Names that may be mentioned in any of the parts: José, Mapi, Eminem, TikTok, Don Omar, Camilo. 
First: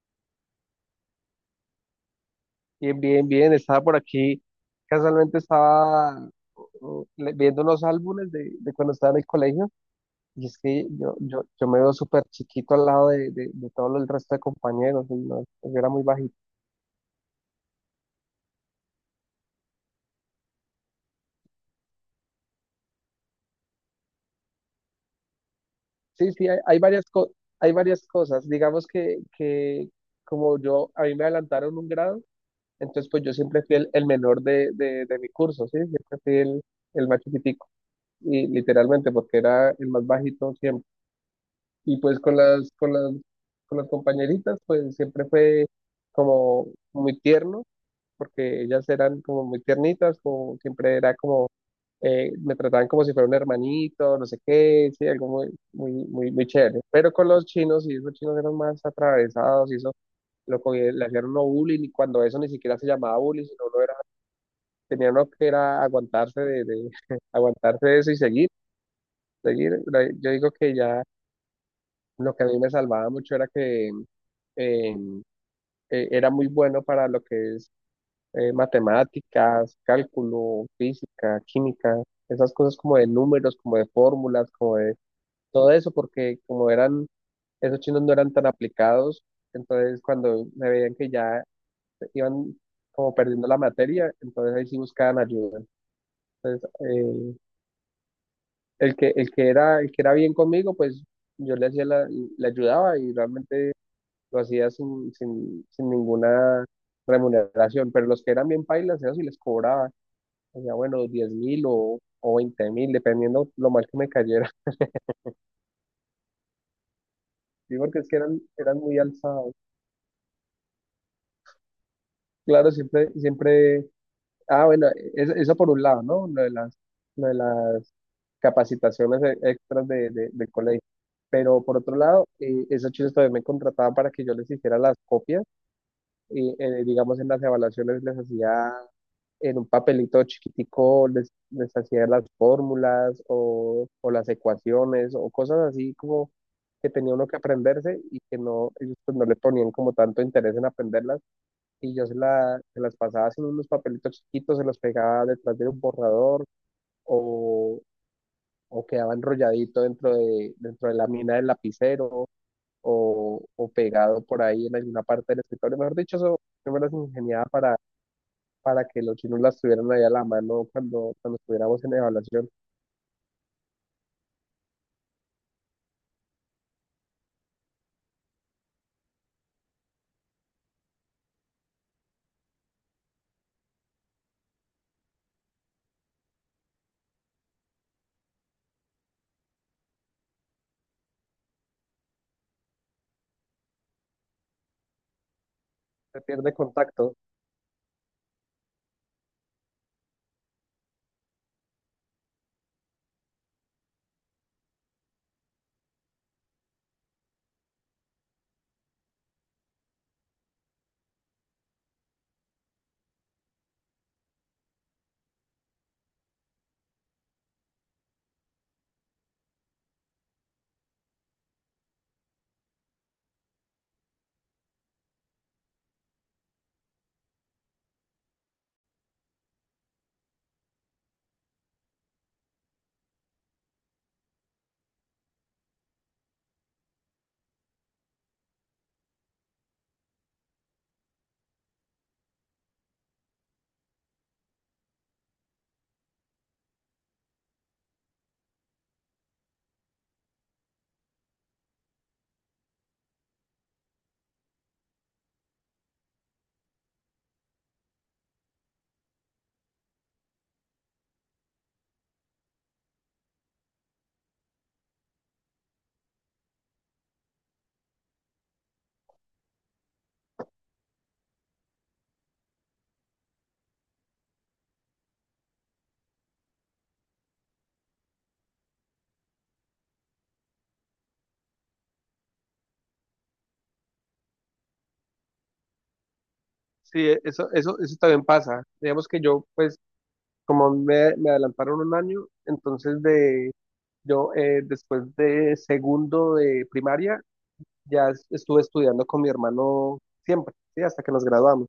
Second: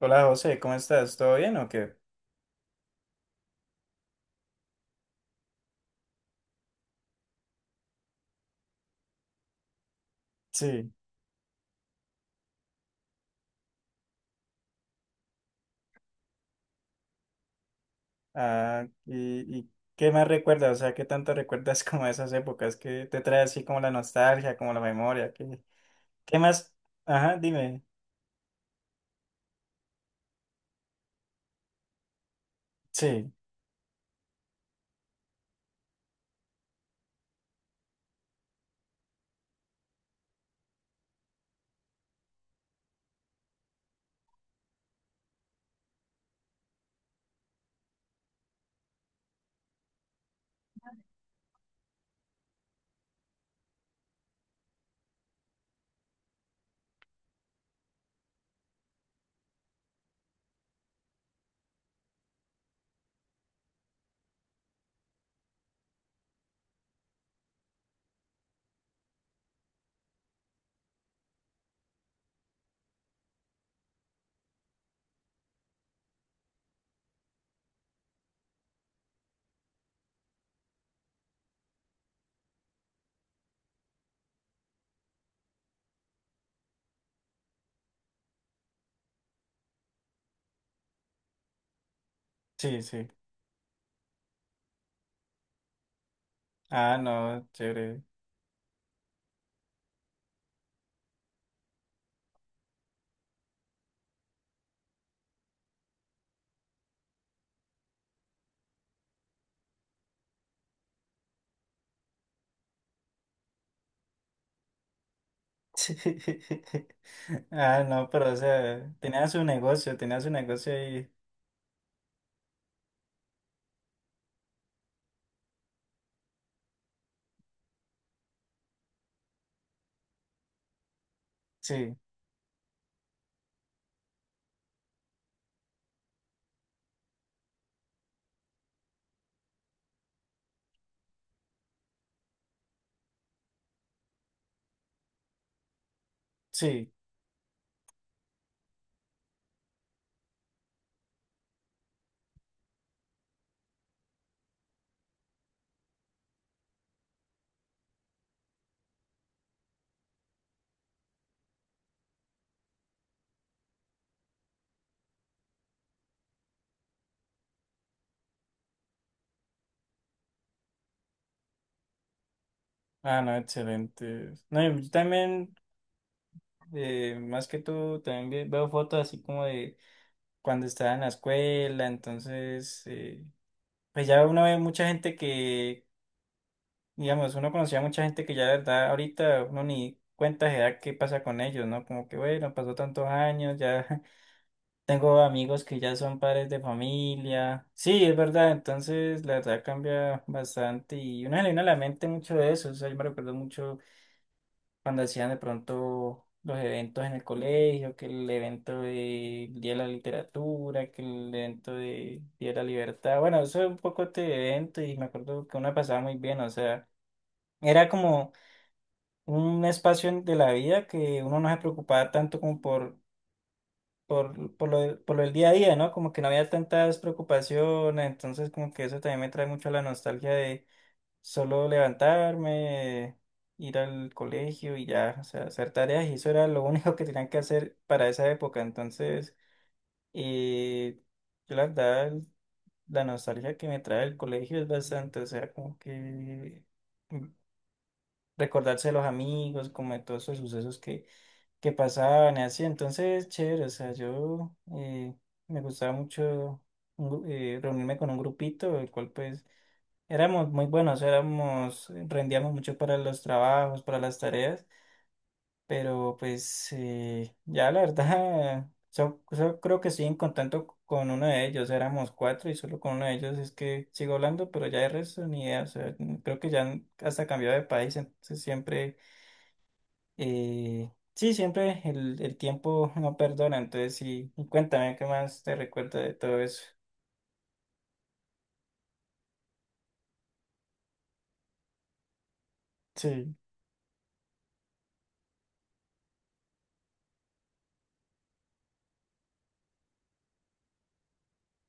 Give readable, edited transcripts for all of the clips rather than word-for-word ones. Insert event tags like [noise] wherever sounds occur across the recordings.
Hola José, ¿cómo estás? ¿Todo bien o qué? Bien, bien, bien. Estaba por aquí. Casualmente estaba viendo unos álbumes de cuando estaba en el colegio. Y es que Sí. yo me veo súper chiquito al lado de todo el resto de compañeros. Y no, yo era muy bajito. Ah, y ¿qué más recuerdas? O sea, ¿qué tanto [laughs] recuerdas como esas épocas que te trae así como la nostalgia, como la memoria? ¿Qué, Sí, qué sí, más? Ajá, hay dime. varias cosas. Digamos que como yo, a mí me adelantaron un grado, entonces pues Sí. yo siempre fui el menor de mi curso, ¿sí? Siempre fui el más chiquitico. Y literalmente porque era el más bajito siempre. Y pues con las compañeritas, pues siempre fue como muy tierno, porque ellas eran como muy tiernitas, como siempre era como, me trataban como si fuera un hermanito, no sé qué, sí, algo muy, muy, muy, muy chévere. Pero con los chinos, y esos chinos eran más atravesados, y eso, le hacían uno bullying, y cuando eso ni siquiera se llamaba bullying, sino uno era, tenía uno que era aguantarse de [laughs] aguantarse de eso y seguir, seguir. Yo digo que ya. Lo que a mí me salvaba mucho era que eh, era muy bueno para lo que es matemáticas, cálculo, física, química, esas cosas como de números, como de fórmulas, como de todo eso, porque como eran, esos chinos no eran tan aplicados, entonces cuando me veían que ya iban Sí, sí. como perdiendo la materia, entonces ahí sí buscaban ayuda. Entonces, Ah, no, chévere. [laughs] el que era bien conmigo, pues yo le hacía la, le ayudaba y realmente lo hacía sin ninguna remuneración, pero los que eran bien pailas, eso sí les cobraba, hacía bueno, 10,000 o 20,000, dependiendo lo mal que me cayera, Sí. [laughs] sí, Ah, porque no, es que pero o eran sea, muy tenía su alzados. negocio, tenía su negocio ahí. Claro, siempre, siempre, ah, bueno, eso por un lado, ¿no? Lo de las capacitaciones extras del colegio. Pero por otro Sí, lado, esos chicos todavía me contrataban para que yo les hiciera las copias y digamos en las evaluaciones les hacía en un papelito chiquitico, les hacía las fórmulas o las ecuaciones o cosas así como que sí. tenía uno que aprenderse y que no, ellos pues no le ponían como tanto interés en aprenderlas y yo se las pasaba en unos papelitos chiquitos, se los pegaba detrás de un borrador o, o quedaba enrolladito dentro dentro de la mina del lapicero o pegado por ahí en alguna parte del escritorio. Mejor dicho, eso yo me las ingeniaba para que los chinos las tuvieran ahí a la mano cuando estuviéramos en evaluación. Ah, no, excelente. No, yo también, más que tú, también veo fotos así como de cuando estaba en la escuela, entonces, pues ya uno ve mucha gente que, digamos, uno conocía mucha gente que ya la verdad ahorita uno ni cuenta se da qué pasa con ellos, ¿no? Como que, bueno, pasó tantos años, ya [laughs] tengo amigos que ya son Se padres pierde de contacto. familia. Sí, es verdad, entonces la verdad cambia bastante y uno le viene a la mente mucho de eso, o sea, yo me recuerdo mucho cuando hacían de pronto los eventos en el colegio, que el evento de Día de la Literatura, que el evento de Día de la Libertad. Bueno, eso es un poco este evento y me acuerdo que uno pasaba muy bien, o sea, era como un espacio de la vida que uno no se preocupaba tanto como por… Por lo del día a día, ¿no? Como que no había tantas preocupaciones, entonces como que eso también me trae mucho la nostalgia. Solo levantarme, ir al colegio y ya, o sea, hacer tareas y eso era lo único que tenían que hacer para esa época. Entonces, eh, yo la verdad, la nostalgia que me trae el colegio es bastante, o sea, como que mm, recordarse de los amigos, como de todos esos sucesos que pasaban y así. Entonces, chévere, o sea, yo me gustaba mucho reunirme con un grupito, el cual pues éramos muy buenos, éramos, rendíamos mucho para los trabajos, para las tareas, pero pues ya la verdad, [laughs] yo creo que estoy en contacto con uno de ellos, éramos cuatro y solo con uno de ellos es que sigo hablando, pero ya de resto ni idea, o sea, creo que ya hasta cambió de país, entonces siempre, sí, siempre el tiempo no perdona, entonces sí, y cuéntame qué más te recuerda de todo eso. Sí, eso también pasa. Digamos que yo, pues, como me adelantaron un año, entonces Sí. de yo después de segundo de primaria ya estuve estudiando con mi hermano siempre, ¿sí? Hasta que nos graduamos.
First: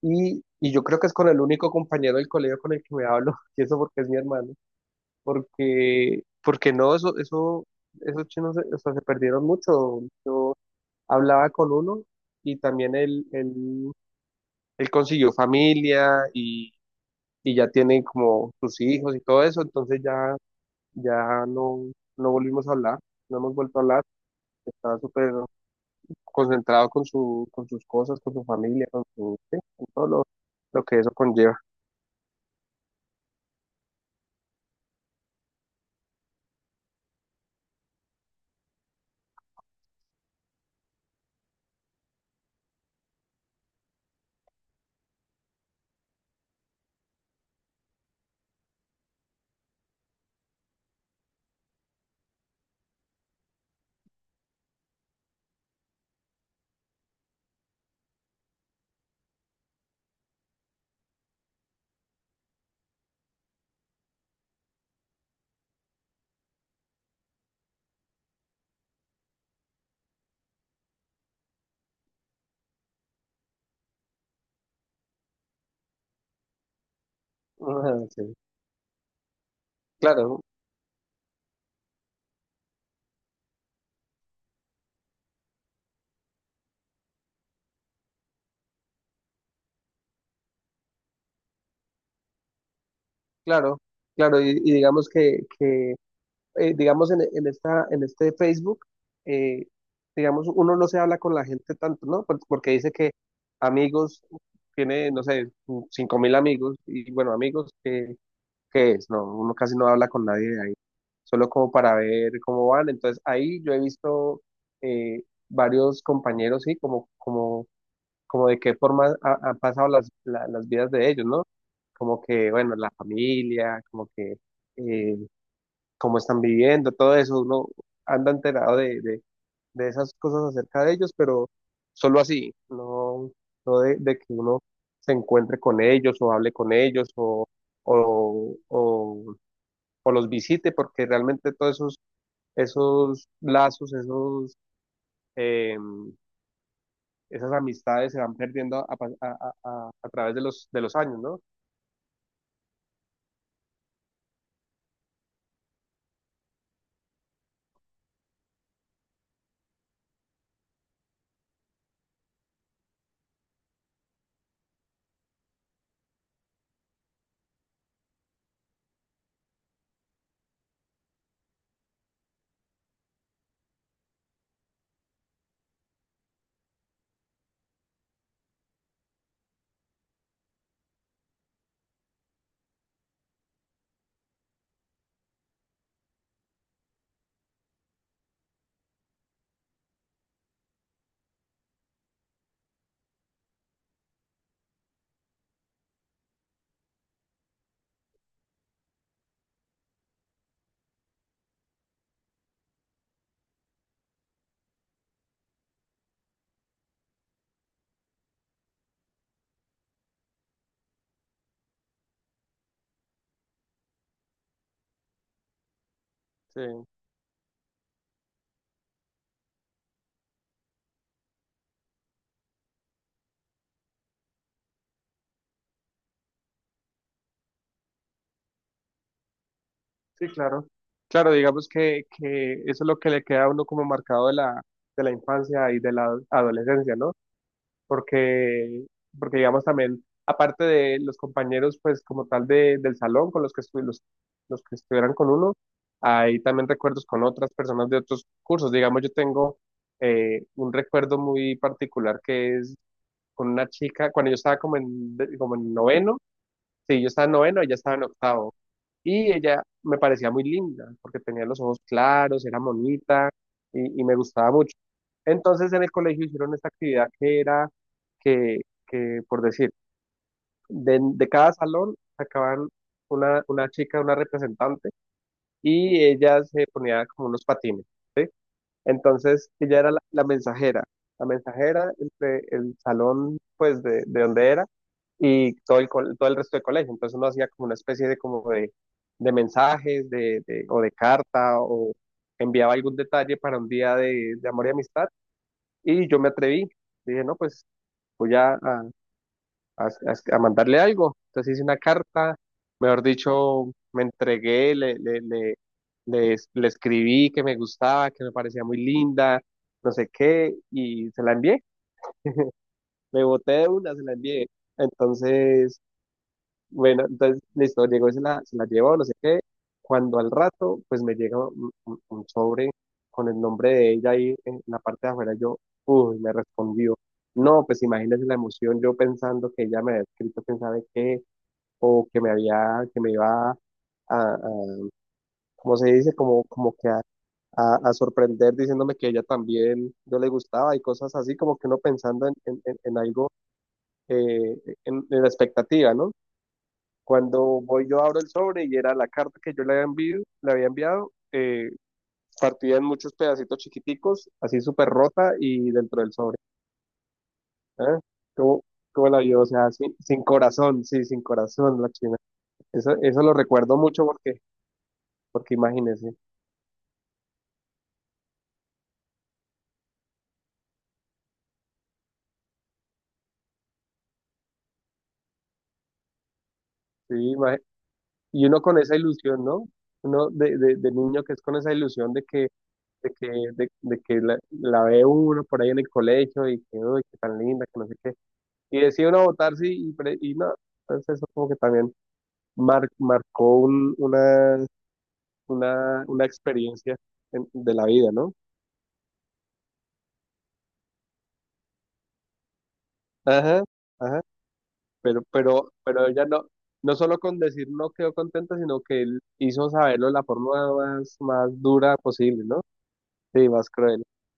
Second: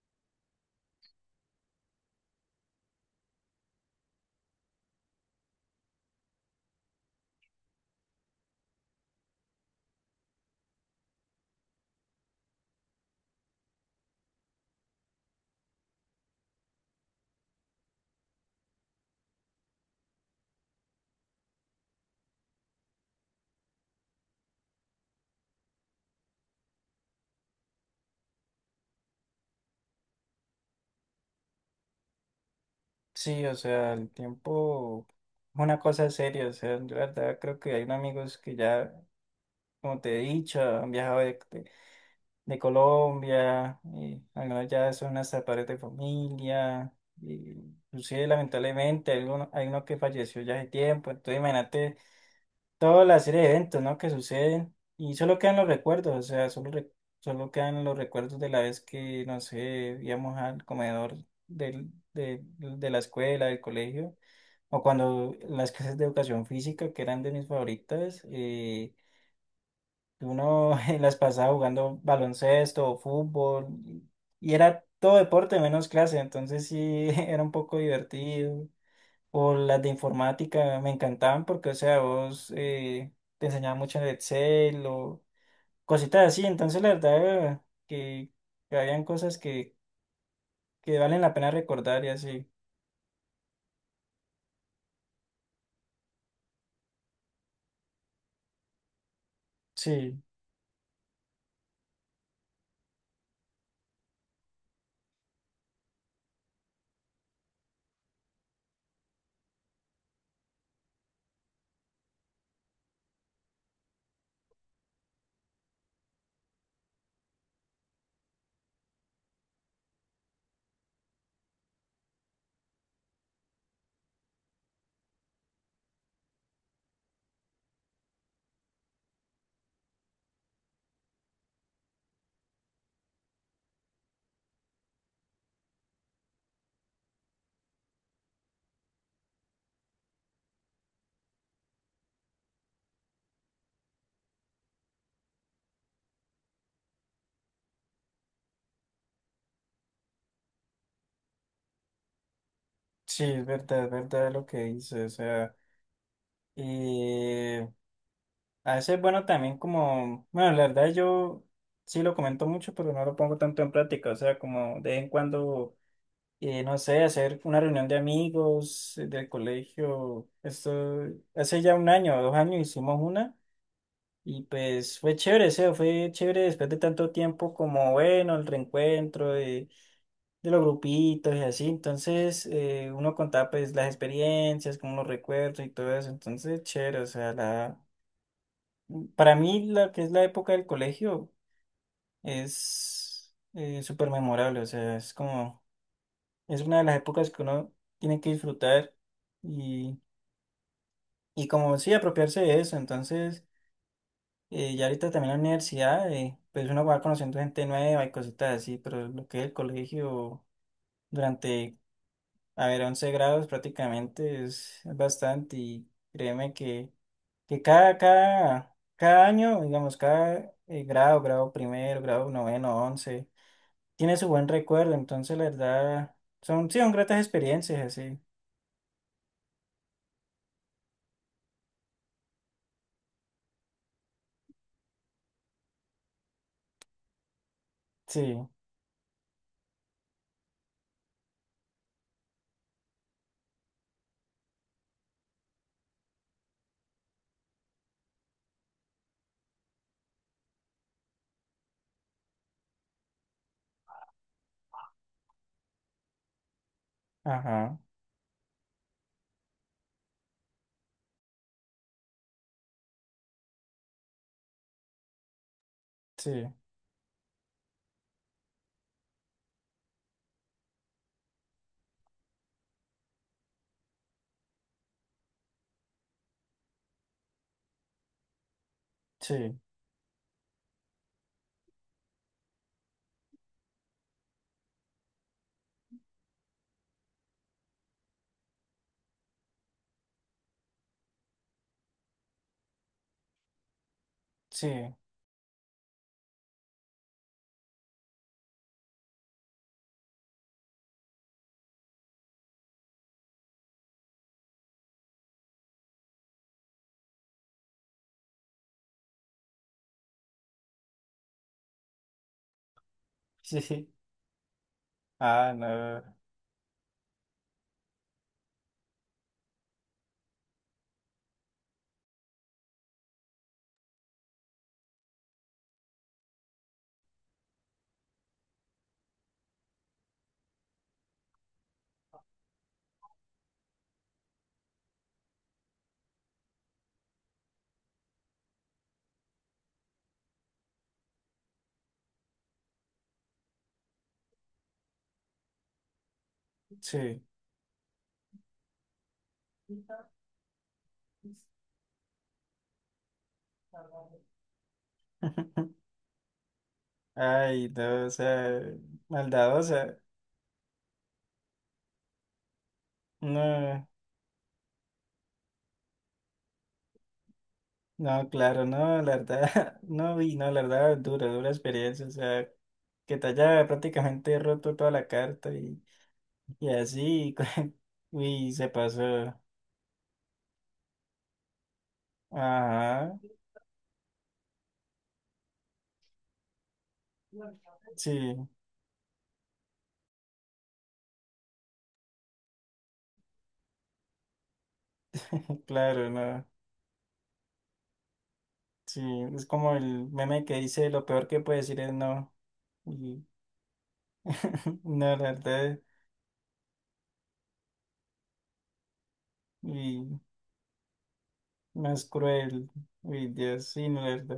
Y yo creo que es con el único compañero del colegio con el que me hablo, [laughs] y eso porque es mi hermano, porque no, esos chinos, o sea, se perdieron mucho. Hablaba con uno y también él consiguió familia y ya tiene como sus hijos y todo eso, entonces ya no, no volvimos a hablar, no hemos vuelto a hablar, estaba súper concentrado con con sus cosas, con su familia, con su, sí, con todo lo que eso conlleva. [laughs] Sí, o sea, el tiempo es una cosa seria, o sea, yo la verdad creo que hay amigos que ya, como te he dicho, han viajado de Colombia, y algunos ya son hasta padres de familia, y inclusive lamentablemente hay uno que falleció ya hace tiempo, entonces imagínate toda la serie de eventos, ¿no? Que suceden, y solo quedan los recuerdos, o sea, solo quedan los recuerdos de la vez que, no sé, íbamos al comedor de la escuela, del colegio o cuando las clases de educación física, que eran de mis favoritas, uno [laughs] en las pasaba jugando baloncesto o fútbol, y era todo deporte menos clase, entonces sí [laughs] era un poco Ah, sí. divertido. O las de Claro, informática me encantaban porque, o sea, vos te enseñaban mucho de Excel o cositas así, entonces la verdad que, que habían cosas que valen la pena recordar y así. claro, claro, y digamos que digamos, en este Facebook, eh, Sí, digamos, uno no se habla con la gente tanto, ¿no? Por- Porque dice que amigos, tiene, no sé, 5,000 amigos, y bueno, amigos, ¿qué es? No, uno casi no habla con nadie de ahí, solo como para ver cómo van. Entonces, ahí yo he visto eh, varios compañeros, sí, como de qué forma han pasado las vidas de ellos, ¿no? Como que, bueno, la familia, como que... eh, cómo están viviendo, todo eso, uno anda enterado de esas cosas acerca de ellos, pero solo así, no, de que uno se encuentre con ellos o hable con ellos o, o, o los visite, porque realmente todos esos, esos lazos, esos, eh, esas amistades se van perdiendo a, pa- a través de los años, ¿no? sí, es verdad lo que dices, o sea. Y a veces, bueno, también como, bueno, la verdad yo sí lo comento mucho, pero no lo pongo tanto en práctica. O sea, como de vez en cuando, no sé, hacer una reunión de amigos del colegio. Esto, hace ya un año o dos años hicimos una y pues fue chévere, o sea, fue chévere después de tanto tiempo como, bueno, el reencuentro de los grupitos y así. Entonces, uno contaba pues las experiencias, como los recuerdos y todo eso. Entonces, chévere, o sea, la… Para mí, la que es la época del colegio es súper memorable, o sea, es como, es una de las épocas que uno tiene que disfrutar y, y como sí, apropiarse de eso. Entonces, ya ahorita también en la universidad, pues uno va conociendo gente nueva y cositas así, pero lo que es el colegio durante, a ver, 11 grados prácticamente es bastante y créeme Sí. Que cada año, digamos, cada grado, grado primero, grado noveno, once tiene su buen recuerdo, entonces la verdad son, sí, son gratas experiencias, así. Sí, claro. Claro, digamos que eso es lo que le queda a uno como marcado de de la infancia y de la adolescencia, ¿no? Sí, Porque, porque digamos también, aparte de los compañeros, pues como tal del salón con los que, los que estuvieran con uno, hay también recuerdos con otras personas de otros cursos. Digamos, yo tengo un recuerdo muy particular que es con una chica, cuando yo estaba como en noveno. Sí, yo estaba en noveno, ella ajá, estaba en octavo. Y ella me parecía muy linda, porque tenía los ojos claros, era bonita y me gustaba mucho. Entonces en el colegio sí, hicieron esta actividad que era que, que por decir, de cada salón sacaban una chica, una representante, y ella se ponía como unos patines. ¿Sí? Entonces sí, ella era la mensajera entre el salón, pues, de donde era y todo el resto del colegio. Entonces uno hacía como una especie de, como de mensajes o de carta o enviaba algún detalle para un día de amor sí, y amistad. Y yo me atreví, dije, no, pues voy a mandarle algo. Entonces hice una carta, mejor dicho, me entregué, le escribí que me gustaba, que me parecía muy linda, no sé qué, y se la envié. Me boté sí, de sí. una, se la envié. Ah, Entonces, no, bueno, entonces, listo, llegó y se la llevó, no sé qué. Cuando al rato, pues me llega un sobre con el nombre de ella ahí en la parte de afuera, yo, uy, me respondió. No, pues imagínese la emoción, yo pensando que ella me había escrito, quién sabe qué, o que me había, que me iba a- ¿cómo se dice? Como, como que a sorprender diciéndome que ella también no le gustaba y cosas así, como que uno pensando en algo, eh, en la expectativa, ¿no? sí. Cuando voy yo abro el sobre y era la carta que yo le había enviado, partida en muchos pedacitos chiquiticos, así súper rota y [laughs] dentro del sobre. Ay, ¿Eh? no, o sea, ¿Cómo, cómo la vio? O sea, sin, maldadosa. sin corazón, sí, sin corazón la china. Eso lo recuerdo No, mucho porque imagínense. no, claro, no, la verdad, [laughs] no, y no, la verdad, dura, dura experiencia, o sea, que te haya prácticamente roto toda la carta y Sí, así, [laughs] y uy uno se con esa pasó. ilusión, ¿no? Uno de niño que es con esa ilusión de que, de Ajá, que, de que la ve uno por ahí en el colegio y que, uy, qué tan linda, que no sé qué. sí. Y decide uno votar, sí, y no. Entonces eso como que también marcó Claro, una no. experiencia de la vida, ¿no? Sí, es como el meme que dice lo peor que puede decir es no. Y Ajá, ajá. [laughs] no, Pero, la pero, verdad, pero ella no solo con decir no quedó contenta, sino que él hizo saberlo de y la forma más dura más posible, ¿no? cruel. Uy, Sí, Dios, más sí, no, cruel. la verdad.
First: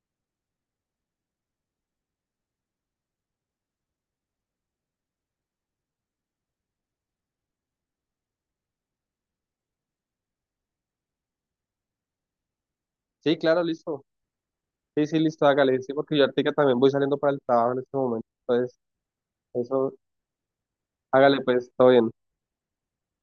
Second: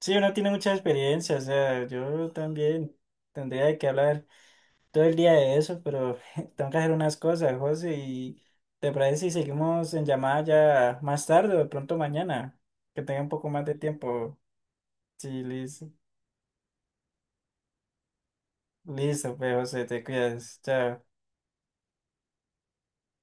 Sí, uno tiene mucha experiencia, o sea, yo también tendría que hablar todo el día de eso, pero [laughs] tengo que hacer unas cosas, José, y te parece si seguimos en llamada ya más tarde o de pronto mañana, que tenga un Sí, poco claro, más de listo. tiempo. Sí, sí, Sí, listo, hágale. listo. Sí, porque yo ahorita también voy saliendo para el trabajo en este momento. Entonces, Listo, pues, José, eso, te cuidas. Chao. hágale pues, todo bien.